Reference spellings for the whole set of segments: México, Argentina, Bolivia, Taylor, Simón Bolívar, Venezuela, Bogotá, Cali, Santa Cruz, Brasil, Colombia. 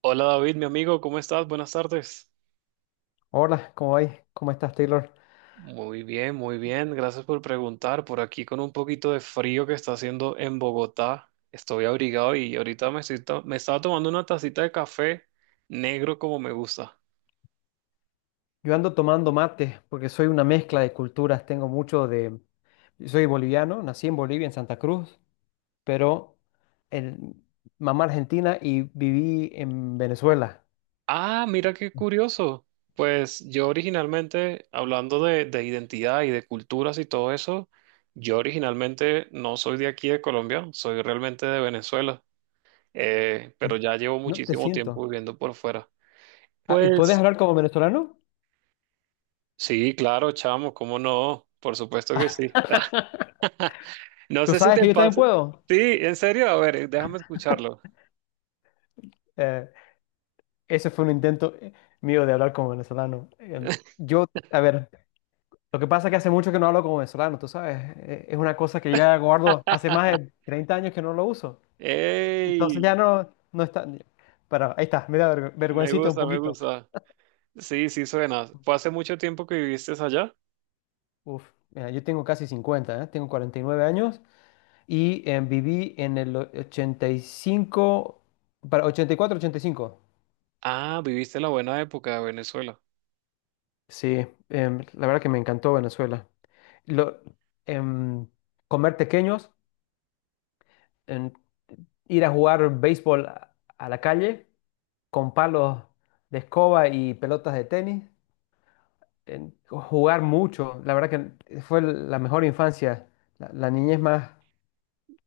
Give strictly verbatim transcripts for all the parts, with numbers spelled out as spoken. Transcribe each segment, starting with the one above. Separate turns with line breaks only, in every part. Hola David, mi amigo, ¿cómo estás? Buenas tardes.
Hola, ¿cómo vais? ¿Cómo estás, Taylor?
Muy bien, muy bien. Gracias por preguntar. Por aquí con un poquito de frío que está haciendo en Bogotá. Estoy abrigado y ahorita me, estoy to- me estaba tomando una tacita de café negro como me gusta.
Yo ando tomando mate porque soy una mezcla de culturas. Tengo mucho de... Soy boliviano, nací en Bolivia, en Santa Cruz, pero el... mamá argentina y viví en Venezuela.
Ah, mira qué curioso. Pues yo originalmente, hablando de, de identidad y de culturas y todo eso, yo originalmente no soy de aquí de Colombia, soy realmente de Venezuela. Eh, pero ya llevo
No te
muchísimo tiempo
siento.
viviendo por fuera.
Ah, ¿y ¿Podés
Pues
hablar como venezolano?
sí, claro, chamo, ¿cómo no? Por supuesto que sí. No
¿Tú
sé si
sabes
te
que yo también
pasa.
puedo?
Sí, en serio, a ver, déjame escucharlo.
Eh, Ese fue un intento eh, mío de hablar como venezolano. Eh, yo, a ver, lo que pasa es que hace mucho que no hablo como venezolano, tú sabes. Eh, es una cosa que ya guardo hace más de treinta años que no lo uso. Entonces ya
¡Ey!
no, no está. Para, ahí está, me da verg-
Me
vergüencita un
gusta, me
poquito.
gusta. Sí, sí suena. ¿Fue hace mucho tiempo que viviste allá?
Uf, mira, yo tengo casi cincuenta, ¿eh? Tengo cuarenta y nueve años y eh, viví en el o- ochenta y cinco, para ochenta ochenta y cuatro, ochenta y cinco.
Ah, viviste la buena época de Venezuela.
Sí, em, la verdad que me encantó Venezuela. Lo, em, Comer pequeños, em, ir a jugar béisbol a a la calle con palos de escoba y pelotas de tenis. En jugar mucho. La verdad que fue la mejor infancia, la, la niñez más,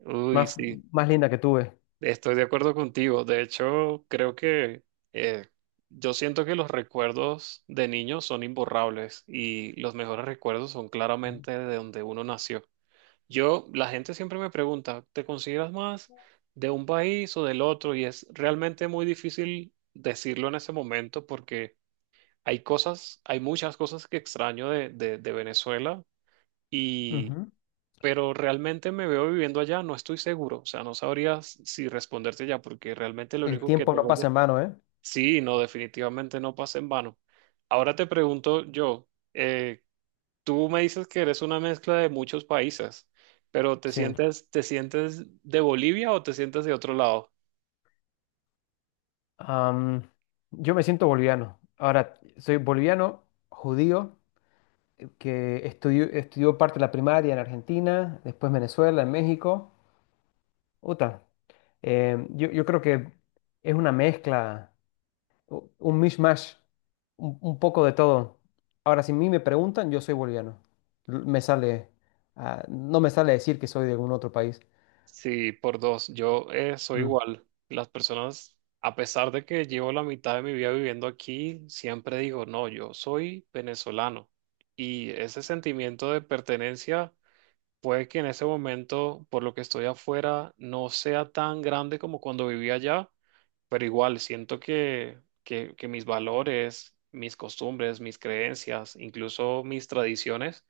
Uy,
más,
sí.
más linda que tuve.
Estoy de acuerdo contigo. De hecho, creo que eh, yo siento que los recuerdos de niños son imborrables y los mejores recuerdos son
Ujú.
claramente de donde uno nació. Yo, la gente siempre me pregunta, ¿te consideras más de un país o del otro? Y es realmente muy difícil decirlo en ese momento porque hay cosas, hay muchas cosas que extraño de, de, de Venezuela y,
Ujú.
pero realmente me veo viviendo allá, no estoy seguro. O sea, no sabría s- si responderte ya porque realmente lo
El
único que
tiempo no
tengo
pasa
allá.
en vano, ¿eh?
Sí, no, definitivamente no pasa en vano. Ahora te pregunto yo, eh, tú me dices que eres una mezcla de muchos países, pero ¿te
Sí.
sientes, te sientes de Bolivia o te sientes de otro lado?
Am, yo me siento boliviano. Ahora, soy boliviano, judío, que estudió, estudió parte de la primaria en Argentina, después Venezuela, en México. Uta, eh, yo, yo creo que es una mezcla u- un mishmash, un, un poco de todo. Ahora, si a mí me preguntan, yo soy boliviano. L- Me sale, ah, no me sale decir que soy de algún otro país.
Sí, por dos. Yo eh, soy
Mm,
igual. Las personas, a pesar de que llevo la mitad de mi vida viviendo aquí, siempre digo, no, yo soy venezolano. Y ese sentimiento de pertenencia puede que en ese momento, por lo que estoy afuera, no sea tan grande como cuando vivía allá, pero igual siento que, que, que mis valores, mis costumbres, mis creencias, incluso mis tradiciones,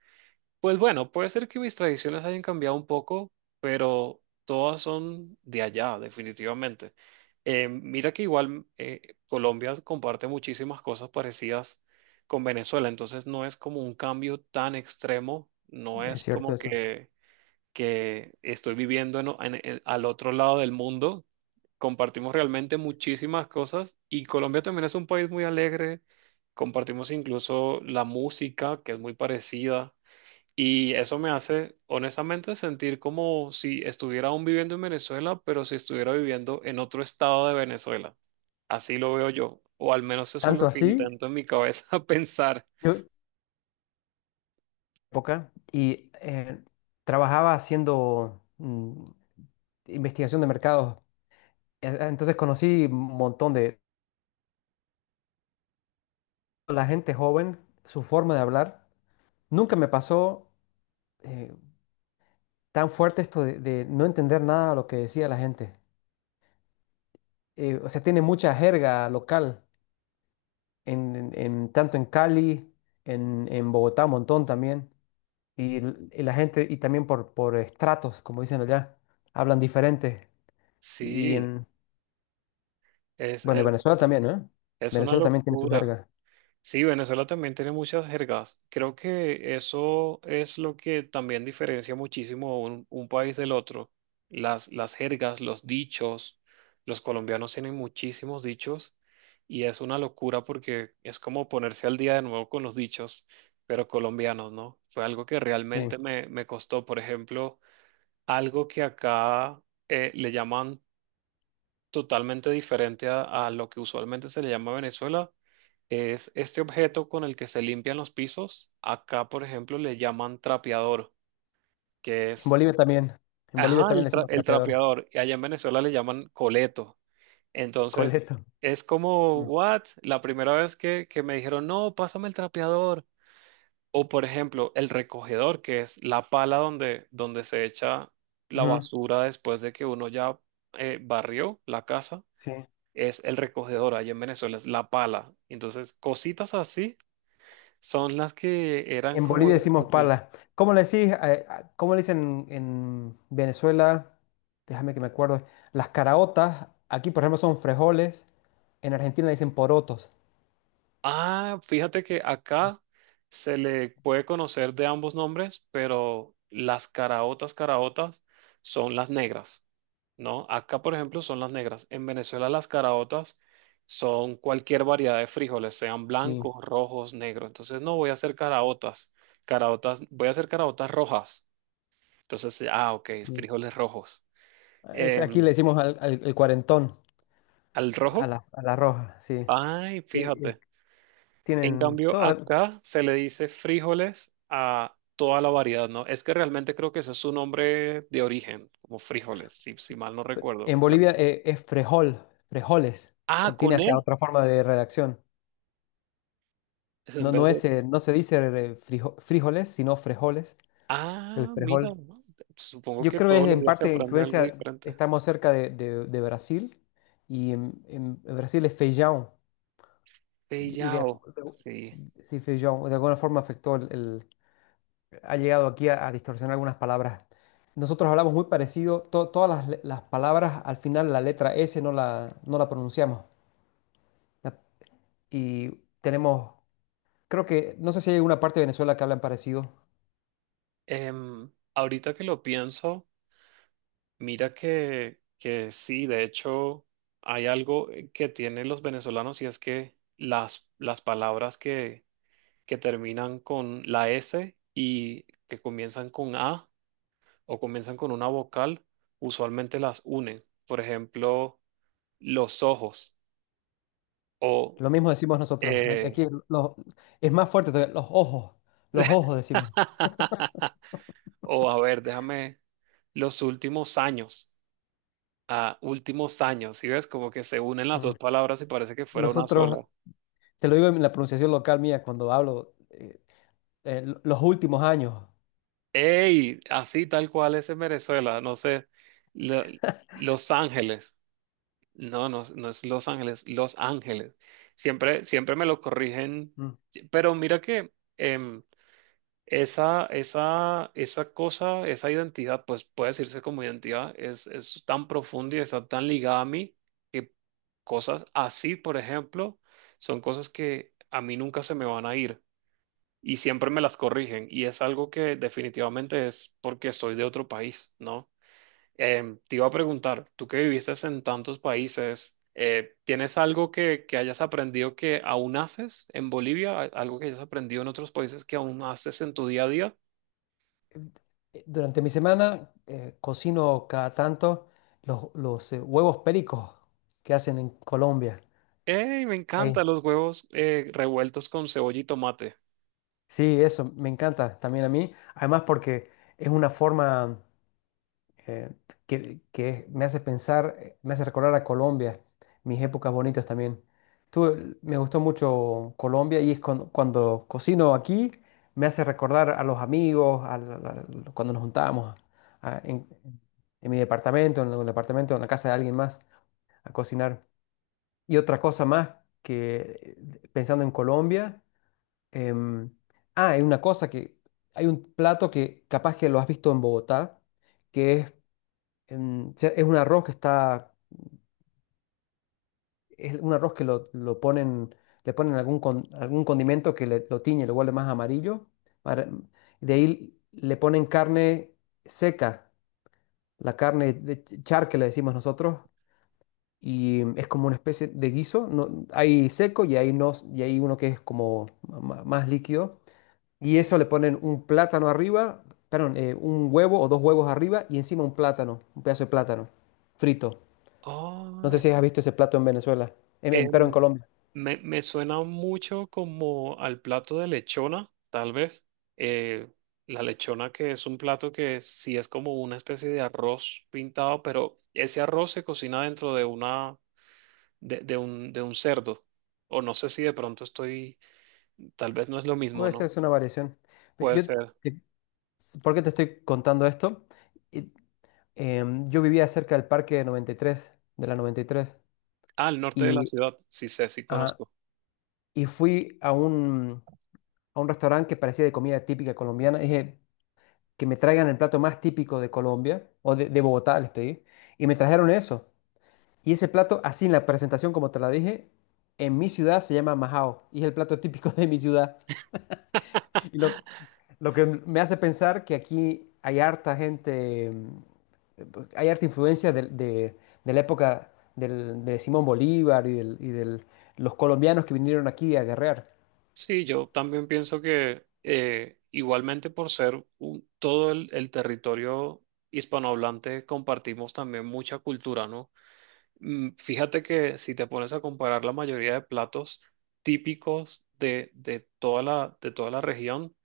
pues bueno, puede ser que mis tradiciones hayan cambiado un poco, pero todas son de allá, definitivamente. Eh, mira que igual eh, Colombia comparte muchísimas cosas parecidas con Venezuela, entonces no es como un cambio tan extremo, no
es
es
cierto
como
eso.
que que estoy viviendo en en- en- al otro lado del mundo. Compartimos realmente muchísimas cosas y Colombia también es un país muy alegre. Compartimos incluso la música, que es muy parecida. Y eso me hace, honestamente, sentir como si estuviera aún viviendo en Venezuela, pero si estuviera viviendo en otro estado de Venezuela. Así lo veo yo, o al menos eso es lo
Tanto
que
así,
intento en mi cabeza pensar.
yo época y eh, trabajaba haciendo mm, investigación de mercados. Eh, Entonces conocí un montón de la gente joven, su forma de hablar. Nunca me pasó eh, tan fuerte esto de, de no entender nada de lo que decía la gente. Eh, o sea, tiene mucha jerga local, en, en- en- tanto en Cali, en, en Bogotá, un montón también, y, l- y la gente, y también por, por estratos, como dicen allá, hablan diferente, y
Sí,
en,
es,
bueno, y
es,
Venezuela también, ¿no?
es una
Venezuela también tiene su
locura.
jerga,
Sí, Venezuela también tiene muchas jergas. Creo que eso es lo que también diferencia muchísimo un, un país del otro. Las, las jergas, los dichos. Los colombianos tienen muchísimos dichos y es una locura porque es como ponerse al día de nuevo con los dichos, pero colombianos, ¿no? Fue algo que
sí,
realmente
en
me, me costó. Por ejemplo, algo que acá eh, le llaman totalmente diferente a, a lo que usualmente se le llama Venezuela. Es este objeto con el que se limpian los pisos. Acá, por ejemplo, le llaman trapeador, que es,
Bolivia también, en
ajá,
Bolivia también le
el, tra-
decimos
el
trapeador,
trapeador. Y allá en Venezuela le llaman coleto. Entonces,
coleto.
es como,
Mm.
what? La primera vez que, que me dijeron, no, pásame el trapeador. O, por ejemplo, el recogedor, que es la pala donde, donde se echa la
Ujú,
basura después de que uno ya eh, barrió la casa
sí,
es el recogedor allá en Venezuela, es la pala. Entonces, cositas así son las que eran
en
como
Bolivia decimos
difícil.
pala, ¿cómo le decís, eh, a- cómo le dicen en Venezuela? Déjame que me acuerdo. Las caraotas, aquí por ejemplo son frijoles, en Argentina le dicen porotos.
Ah, fíjate que acá se le puede conocer de ambos nombres, pero las caraotas, caraotas son las negras, ¿no? Acá, por ejemplo, son las negras. En Venezuela, las caraotas son cualquier variedad de frijoles, sean
Sí.
blancos, rojos, negros. Entonces, no voy a hacer caraotas, caraotas, voy a hacer caraotas rojas. Entonces, ah, ok,
Mm.
frijoles rojos.
Es, aquí le
em,
decimos al, al- el cuarentón,
Al
a
rojo.
la, a la roja, sí. Eh,
Ay,
eh,
fíjate. En
tienen
cambio,
todo.
acá se le dice frijoles a toda la variedad, ¿no? Es que realmente creo que ese es su nombre de origen, como frijoles, si, si mal no recuerdo.
En
Real-
Bolivia eh, es frejol, frejoles.
Ah,
Contiene
con E.
hasta otra forma de redacción.
Es en
No,
vez
no es,
de...
eh, no se dice eh, frijo- frijoles, sino frejoles, el
Ah, mira,
frejol.
¿no? Supongo
Yo
que
creo que es
todos los
en
días se
parte
aprende algo
influencia,
diferente.
estamos cerca de, de- de Brasil y en, en Brasil es feijão. y de,
Pellao, sí.
de- sí, fui yo, de alguna forma afectó el, el- ha llegado aquí a, a distorsionar algunas palabras. Nosotros hablamos muy parecido, to- todas las, le- las palabras, al final la letra S no la, no la pronunciamos. La- y Tenemos, creo que, no sé si hay alguna parte de Venezuela que hablan parecido.
Em, ahorita que lo pienso. Mira que, que sí, de hecho hay algo eh, que tienen los venezolanos y es que las, las palabras que, que terminan con la S y que comienzan con A o comienzan con una vocal, usualmente las unen. Por ejemplo, los ojos o...
Lo mismo decimos nosotros. A-
eh,
Aquí los- es más fuerte todavía, los ojos, los ojos decimos.
o a ver, déjame los últimos años. A últimos años, ¿sí ves? Como que se unen las
Ujú.
dos palabras y parece que fuera una sola.
Nosotros, te lo digo en la pronunciación local mía, cuando hablo, eh, eh, lo- los últimos años.
Ey, así tal cual es en Venezuela, no sé, Lo- Los Ángeles, no, no, no es Los Ángeles, Los Ángeles. Siempre, siempre me lo corrigen, pero mira que em, esa, esa, esa cosa, esa identidad, pues puede decirse como identidad, es, es tan profunda y está tan ligada a mí que cosas así, por ejemplo, son cosas que a mí nunca se me van a ir y siempre me las corrigen y es algo que definitivamente es porque soy de otro país, ¿no? Em, te iba a preguntar, tú que viviste en tantos países, eh, ¿tienes algo que, que hayas aprendido que aún haces en Bolivia? ¿A- Algo que hayas aprendido en otros países que aún haces en tu día a día?
eh, Durante mi semana eh, cocino cada tanto los, los, eh, huevos pericos que hacen en Colombia.
¡Ey! Me
Ey,
encantan los huevos eh, revueltos con cebolla y tomate.
sí, eso me encanta también a mí. Además porque es una forma eh, que, que me hace pensar, eh, me hace recordar a Colombia, mis épocas bonitas también. Tú, el- me gustó mucho Colombia y es cuando, cuando cocino aquí, me hace recordar a los amigos, a la- la- la- cuando nos juntábamos a- en, en mi departamento, en el departamento, en la casa de alguien más, a cocinar. Y otra cosa más que, eh, pensando en Colombia, em, ah, hay una cosa que, hay un plato que capaz que lo has visto en Bogotá, que es em, se- es un arroz que está, es un arroz que lo, lo ponen, le ponen algún, con- algún condimento que le- lo tiñe, lo vuelve más amarillo. para- de ahí le ponen carne seca, la carne de ch- char que le decimos nosotros, y es como una especie de guiso. No, hay seco y hay, no, y hay uno que es como ma- más líquido. Y eso le ponen un plátano arriba, perdón, eh, un huevo o dos huevos arriba y encima un plátano, un pedazo de plátano frito. No
Oh,
sé si has visto ese plato en Venezuela, en- en- pero en
Em,
Colombia.
me, me suena mucho como al plato de lechona, tal vez. Eh, la lechona que es un plato que sí es como una especie de arroz pintado, pero ese arroz se cocina dentro de una, de, de un, de un cerdo. O no sé si de pronto estoy, tal vez no es lo
O
mismo,
esa
¿no?
es una variación. Pe-
Puede
Yo,
ser.
te- ¿por qué te estoy contando esto? Y, em, yo vivía cerca del parque de noventa y tres, de la noventa y tres,
Ah, al norte de la
y, tres, y,
ciudad, sí sé, sí
ah,
conozco.
y fui a un, a un restaurante que parecía de comida típica colombiana. Dije que me traigan el plato más típico de Colombia, o de, de Bogotá, les pedí, y me trajeron eso. Y ese plato, así en la presentación, como te la dije, en mi ciudad se llama majao, y es el plato típico de mi ciudad. Y lo, Lo que me hace pensar que aquí hay harta gente, mm, pues, hay harta influencia de, de- de la época del- de Simón Bolívar y, del, y del- los colombianos que vinieron aquí a guerrear.
Sí, yo también pienso que eh, igualmente por ser un- todo el, el territorio hispanohablante compartimos también mucha cultura, ¿no? Mm, fíjate que si te pones a comparar la mayoría de platos típicos de, de toda la, de toda la región,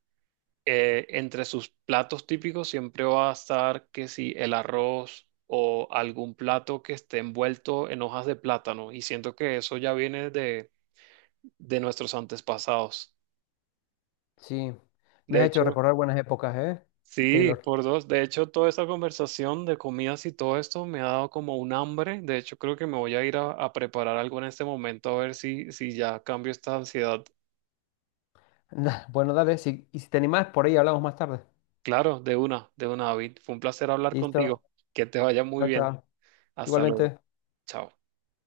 eh, entre sus platos típicos siempre va a estar que si el arroz o algún plato que esté envuelto en hojas de plátano y siento que eso ya viene de, de nuestros antepasados.
Sí, me
De
has hecho
hecho,
recordar buenas épocas, ¿eh?
sí,
Taylor.
por dos. De hecho, toda esta conversación de comidas y todo esto me ha dado como un hambre. De hecho, creo que me voy a ir a, a preparar algo en este momento a ver si, si ya cambio esta ansiedad.
Bueno, dale, si- y si te animás, por ahí hablamos más tarde.
Claro, de una, de una, David. Fue un placer hablar
Listo,
contigo. Que te vaya muy
chao,
bien.
chao.
Hasta luego.
Igualmente.
Chao.